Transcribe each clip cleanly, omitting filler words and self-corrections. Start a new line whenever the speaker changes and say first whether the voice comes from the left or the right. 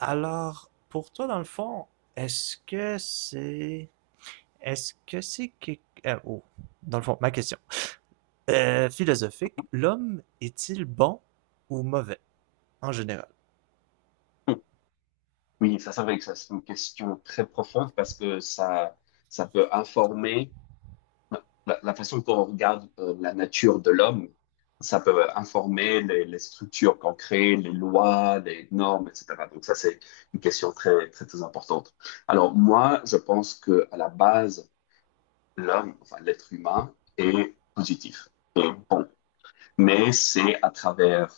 right: Alors, pour toi, dans le fond, est-ce que c'est... Est-ce que c'est... que- oh, dans le fond, ma question. Philosophique, l'homme est-il bon ou mauvais, en général?
left: Oui, ça c'est vrai que ça c'est une question très profonde parce que ça peut informer la façon qu'on regarde la nature de l'homme. Ça peut informer les structures qu'on crée, les lois, les normes, etc. Donc ça c'est une question très, très, très importante. Alors moi, je pense que à la base, l'homme, enfin l'être humain, est positif, mais c'est à travers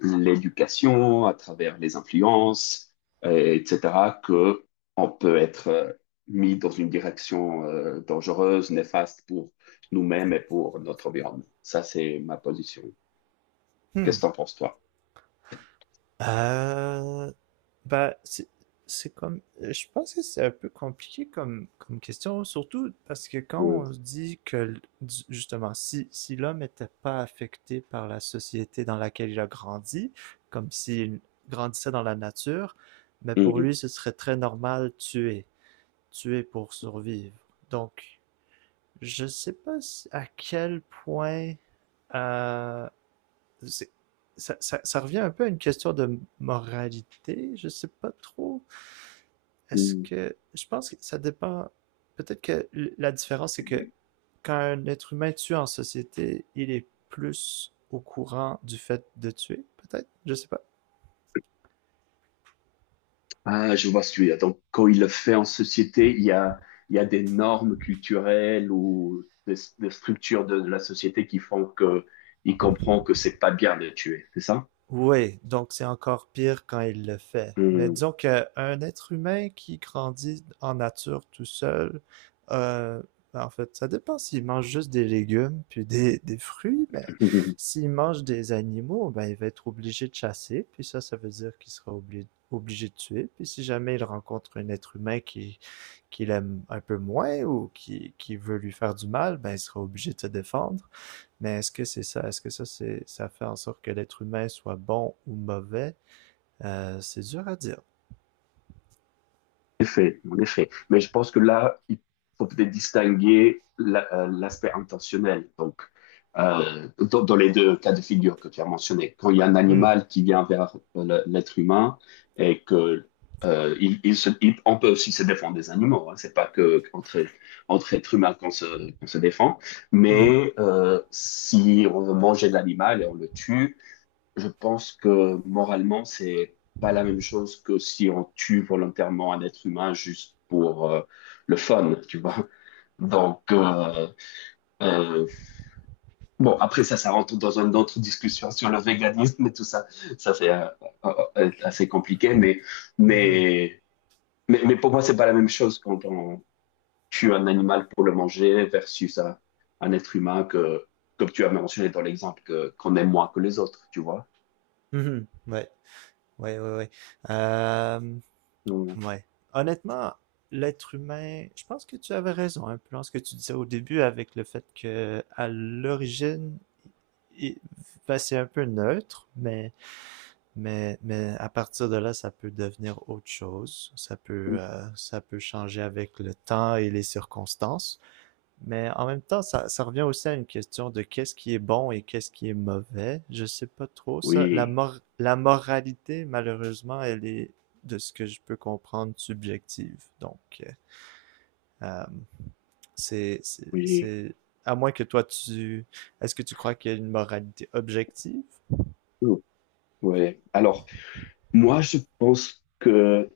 left: l'éducation, à travers les influences, etc., que on peut être mis dans une direction dangereuse, néfaste pour nous-mêmes et pour notre environnement. Ça, c'est ma position.
right: Hmm.
left: Qu'est-ce que t'en penses, toi?
right: Euh, Bah, c'est comme, je pense que c'est un peu compliqué comme question, surtout parce que quand
left: Ouais.
right: on se dit que, justement, si l'homme n'était pas affecté par la société dans laquelle il a grandi, comme s'il grandissait dans la nature, mais pour
left: Mhm.
right: lui, ce serait très normal tuer, tuer pour survivre. Donc, je sais pas à quel point, euh, ça revient un peu à une question de moralité, je sais pas trop. Est-ce
left: Mhm.
right: que je pense que ça dépend. Peut-être que la différence c'est que quand un être humain tue en société, il est plus au courant du fait de tuer, peut-être. Je sais pas.
left: Ah, je vois celui-là. Donc, quand il le fait en société, il y a des normes culturelles ou des structures de la société qui font que il comprend que c'est pas bien de tuer, c'est ça?
right: Oui, donc c'est encore pire quand il le fait. Mais disons qu'un être humain qui grandit en nature tout seul, euh, en fait, ça dépend s'il mange juste des légumes puis des fruits, mais
left: Mhm.
right: s'il mange des animaux, ben il va être obligé de chasser, puis ça veut dire qu'il sera obligé de tuer, puis si jamais il rencontre un être humain qui l'aime un peu moins ou qui veut lui faire du mal, ben il sera obligé de se défendre. Mais est-ce que c'est ça? Est-ce que ça, ça fait en sorte que l'être humain soit bon ou mauvais? C'est dur à dire.
left: En effet, en effet. Mais je pense que là, il faut peut-être distinguer l'aspect intentionnel. Donc, dans les deux cas de figure que tu as mentionnés, quand il y a un
right: Hmm.
left: animal qui vient vers l'être humain et que on peut aussi se défendre des animaux. Hein, c'est pas que entre êtres humains qu'on se défend.
right: Mhm.
left: Mais si on veut manger l'animal et on le tue. Je pense que moralement, c'est pas la même chose que si on tue volontairement un être humain juste pour le fun, tu vois. Donc, euh, bon, après ça, ça rentre dans une autre discussion sur le véganisme et tout ça. Ça, c'est assez compliqué,
right: Mhm.
left: mais, mais pour moi, c'est pas la même chose quand on tue un animal pour le manger versus un être humain que, comme tu as mentionné dans l'exemple, qu'on aime moins que les autres, tu vois.
right: Mhm. Ouais. Ouais, ouais, ouais. Euh,
left: Donc,
right: ouais. Honnêtement, l'être humain, je pense que tu avais raison un peu dans ce que tu disais au début avec le fait que à l'origine, il- ben, c'est un peu neutre, mais à partir de là, ça peut devenir autre chose. Ça peut changer avec le temps et les circonstances. Mais en même temps, ça revient aussi à une question de qu'est-ce qui est bon et qu'est-ce qui est mauvais. Je sais pas trop ça. La,
left: oui,
right: mor- la moralité, malheureusement, elle est, de ce que je peux comprendre, subjective. Donc, euh, euh, c'est, c'est,
left: oui.
right: c'est, à moins que est-ce que tu crois qu'il y a une moralité objective?
left: Oh, ouais. Alors, moi, je pense que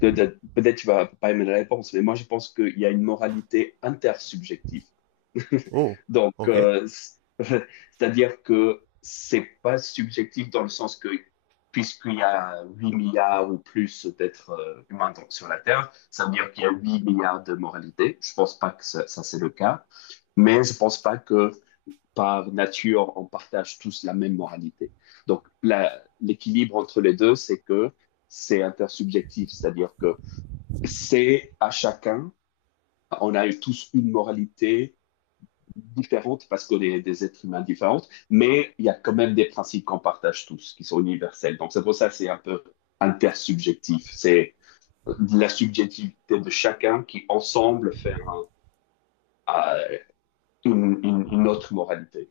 left: peut-être peut-être tu vas pas aimer la réponse, mais moi, je pense qu'il y a une moralité intersubjective.
right: Oh,
left: Donc,
right: ok.
left: c'est-à-dire que c'est pas subjectif dans le sens que, puisqu'il y a 8 milliards ou plus d'êtres humains sur la Terre, ça veut dire qu'il y a 8 milliards de moralités. Je pense pas que ça, c'est le cas, mais je pense pas que par nature, on partage tous la même moralité. Donc, l'équilibre entre les deux, c'est que c'est intersubjectif, c'est-à-dire que c'est à chacun, on a tous une moralité différente parce qu'on est des êtres humains différents, mais il y a quand même des principes qu'on partage tous, qui sont universels. Donc, c'est pour ça que c'est un peu intersubjectif. C'est la subjectivité de chacun qui, ensemble, fait une autre moralité.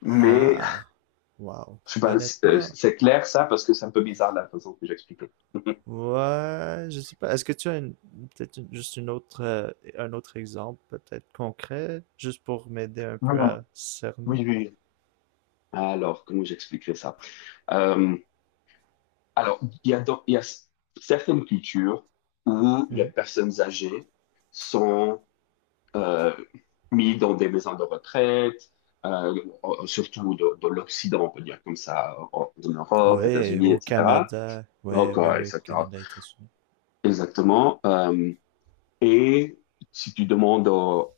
left: Mais
right: Ah, wow.
left: je sais pas,
right: Honnêtement,
left: c'est clair ça parce que c'est un peu bizarre la façon que j'explique.
right: ouais, je sais pas. Est-ce que tu as une, peut-être juste une autre, un autre exemple, peut-être concret, juste pour m'aider un
left: Non,
right: peu
left: non,
right: à
left: oui,
right: cerner?
left: oui, oui. Alors, comment j'expliquerai ça? Euh, alors, il y a, donc- il y a s- certaines cultures où les
right: Mhm.
left: personnes âgées sont euh, mises dans des maisons de retraite, euh, surtout de l'Occident, on peut dire comme ça, en Europe,
right: Ouais,
left: États-Unis,
right: au
left: etc.
right: Canada. Ouais, ouais,
left: Encore,
right: ouais,
left: etc.
right: Canada, États-Unis.
left: Exactement. Et si tu demandes aux,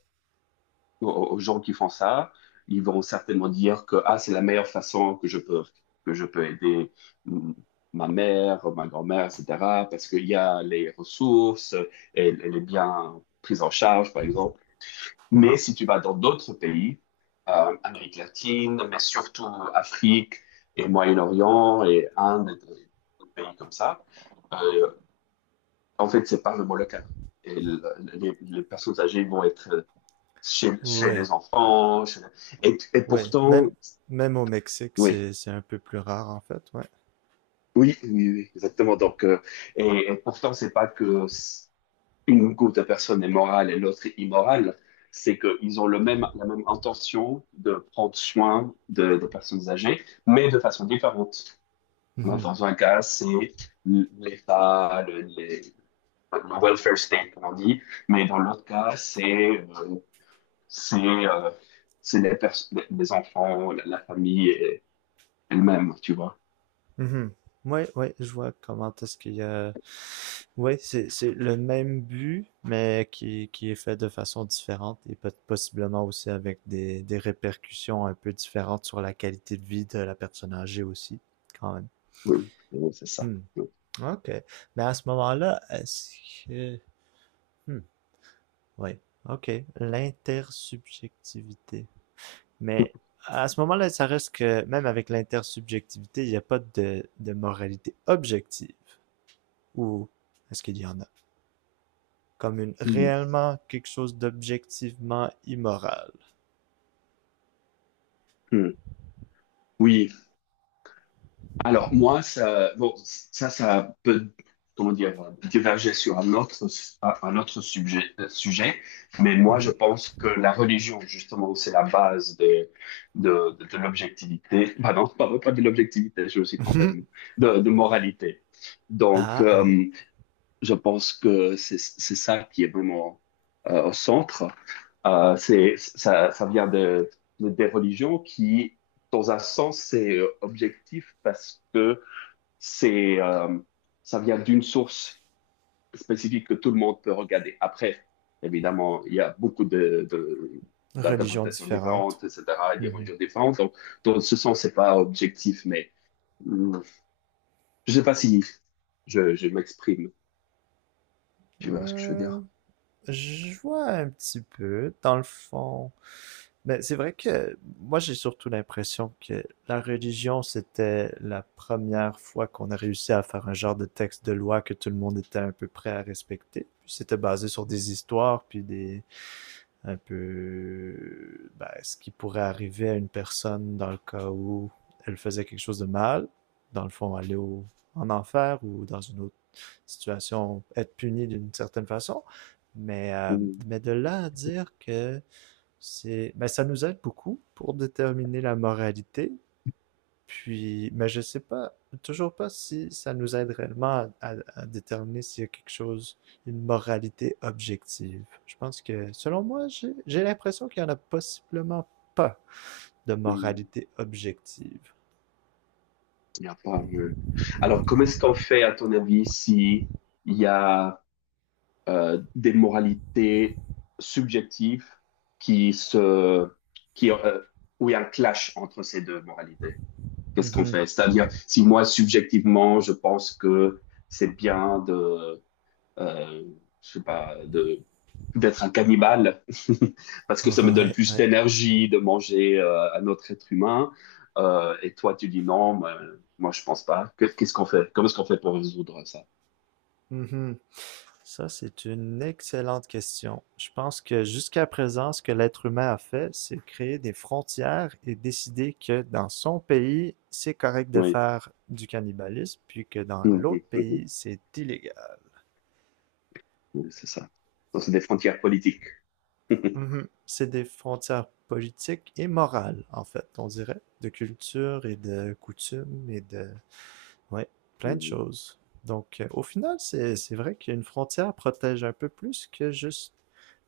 left: aux, aux gens qui font ça. Ils vont certainement dire que ah, c'est la meilleure façon que je peux aider mm, ma mère, ma grand-mère, etc. Parce qu'il y a les ressources, elle, elle est bien prise en charge, par exemple. Mais
right: Mhm.
left: si tu vas dans d'autres pays, Amérique latine, mais surtout Afrique et Moyen-Orient et Inde, et des pays comme ça, euh, en fait, c'est pas vraiment le cas. Et les personnes âgées vont être chez
right: Ouais,
left: les enfants. Et
right: ouais.
left: pourtant,
right: Même au Mexique,
left: oui,
right: c'est un peu plus rare, en fait, ouais.
left: oui, oui, oui, exactement. Donc, et pourtant, c'est pas que une groupe de personnes est morale et l'autre est immorale. C'est qu'ils ont la même intention de prendre soin de personnes âgées, mais de façon différente. Alors, dans un cas, c'est l'État, le welfare state, comme on dit, mais dans l'autre cas, c'est euh, c'est euh, c'est les, pers- les enfants, la famille, elle-même, tu vois.
right: Mhm. Ouais, ouais, je vois comment est-ce qu'il y a... Ouais, c'est le même but, mais qui est fait de façon différente et peut possiblement aussi avec des répercussions un peu différentes sur la qualité de vie de la personne âgée aussi, quand même.
left: Oui, oui, c'est ça.
right: Hmm. OK. Mais à ce moment-là, est-ce que... Hmm. Oui. OK. L'intersubjectivité.
left: Oui.
right: Mais à ce moment-là, ça reste que, même avec l'intersubjectivité, il n'y a pas de moralité objective. Ou est-ce qu'il y en a? Comme une
left: Hmm.
right: réellement quelque chose d'objectivement immoral.
left: Hmm. Oui. Alors, moi, ça, bon, ça peut, comment dire, diverger sur un autre sujet, mais moi, je
right: Mhm.
left: pense que la religion, justement, c'est la base de l'objectivité. Ah non, pardon, pas de l'objectivité, je me suis trompé de
right: Mhm.
left: mot. De moralité. Donc,
right: Ah, ouais.
left: je pense que c'est ça qui est vraiment au centre. Ça, ça vient des religions qui, dans un sens, c'est objectif parce que c'est, euh, ça vient d'une source spécifique que tout le monde peut regarder. Après, évidemment, il y a beaucoup
right: Religion
left: d'interprétations
right: différente.
left: différentes, etc., et des
right: Mhm.
left: religions différentes. Donc, dans ce sens, c'est pas objectif, mais mm, je sais pas si je m'exprime. Tu vois ce que je veux
right: Euh,
left: dire?
right: je vois un petit peu, dans le fond. Mais c'est vrai que moi, j'ai surtout l'impression que la religion, c'était la première fois qu'on a réussi à faire un genre de texte de loi que tout le monde était un peu prêt à respecter. Puis c'était basé sur des histoires, un peu ben, ce qui pourrait arriver à une personne dans le cas où elle faisait quelque chose de mal, dans le fond en enfer ou dans une autre situation, être puni d'une certaine façon. Mais, euh,
left: Mm,
right: mais de là à dire que ben, ça nous aide beaucoup pour déterminer la moralité, puis, mais je sais pas, toujours pas si ça nous aide réellement à déterminer s'il y a quelque chose, une moralité objective. Je pense que, selon moi, j'ai l'impression qu'il y en a possiblement pas de
left: mm,
right: moralité objective.
left: Il y a pas. Alors, comment est-ce qu'on fait, à ton avis, si il y a des moralités subjectives qui se, qui, euh, où il y a un clash entre ces deux moralités. Qu'est-ce qu'on
right: Mhm.
left: fait? C'est-à-dire, si moi, subjectivement, je pense que c'est bien euh, je sais pas, d'être un cannibale, parce que ça me donne
right: Ouais,
left: plus
right: ouais.
left: d'énergie de manger un autre être humain, et toi, tu dis non, moi, moi je pense pas. Qu'est-ce qu'on fait? Comment est-ce qu'on fait pour résoudre ça?
right: Mhm. Ça, c'est une excellente question. Je pense que jusqu'à présent, ce que l'être humain a fait, c'est créer des frontières et décider que dans son pays, c'est correct de
left: Oui.
right: faire du cannibalisme, puis que dans l'autre pays, c'est illégal.
left: Oui, c'est ça. Donc, c'est des frontières politiques.
right: Mhm. C'est des frontières politiques et morales, en fait, on dirait, de culture et de coutumes et de... Ouais, plein de choses. Donc, au final, c'est vrai qu'une frontière protège un peu plus que juste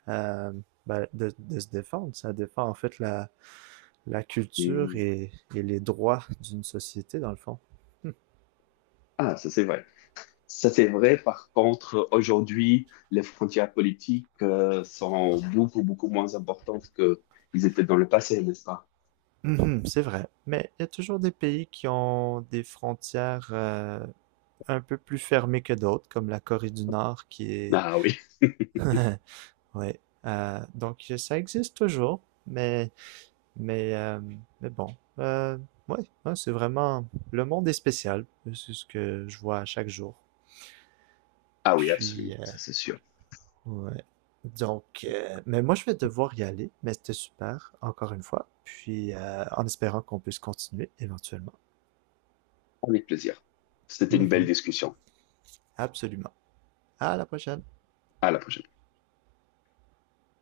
right: euh, ben, de se défendre. Ça défend en fait la culture
left: Mhm.
right: et les droits d'une société, dans le fond.
left: Ah, ça c'est vrai. Ça c'est vrai. Par contre, aujourd'hui, les frontières politiques sont beaucoup, beaucoup moins importantes que ils étaient dans le passé, n'est-ce pas?
right: Mhm, c'est vrai. Mais il y a toujours des pays qui ont des frontières un peu plus fermées que d'autres, comme la Corée du Nord qui est...
left: Ah oui,
right: ouais. Donc ça existe toujours, mais mais euh, mais bon. Ouais, hein, c'est vraiment le monde est spécial. C'est ce que je vois à chaque jour.
left: ah oui,
right: Puis
left: absolument. Ça c'est sûr.
right: ouais. Donc, mais moi, je vais devoir y aller, mais c'était super, encore une fois. Puis, en espérant qu'on puisse continuer éventuellement.
left: Avec plaisir. C'était une belle
right: Mhm.
left: discussion.
right: Absolument. À la prochaine.
left: À la prochaine.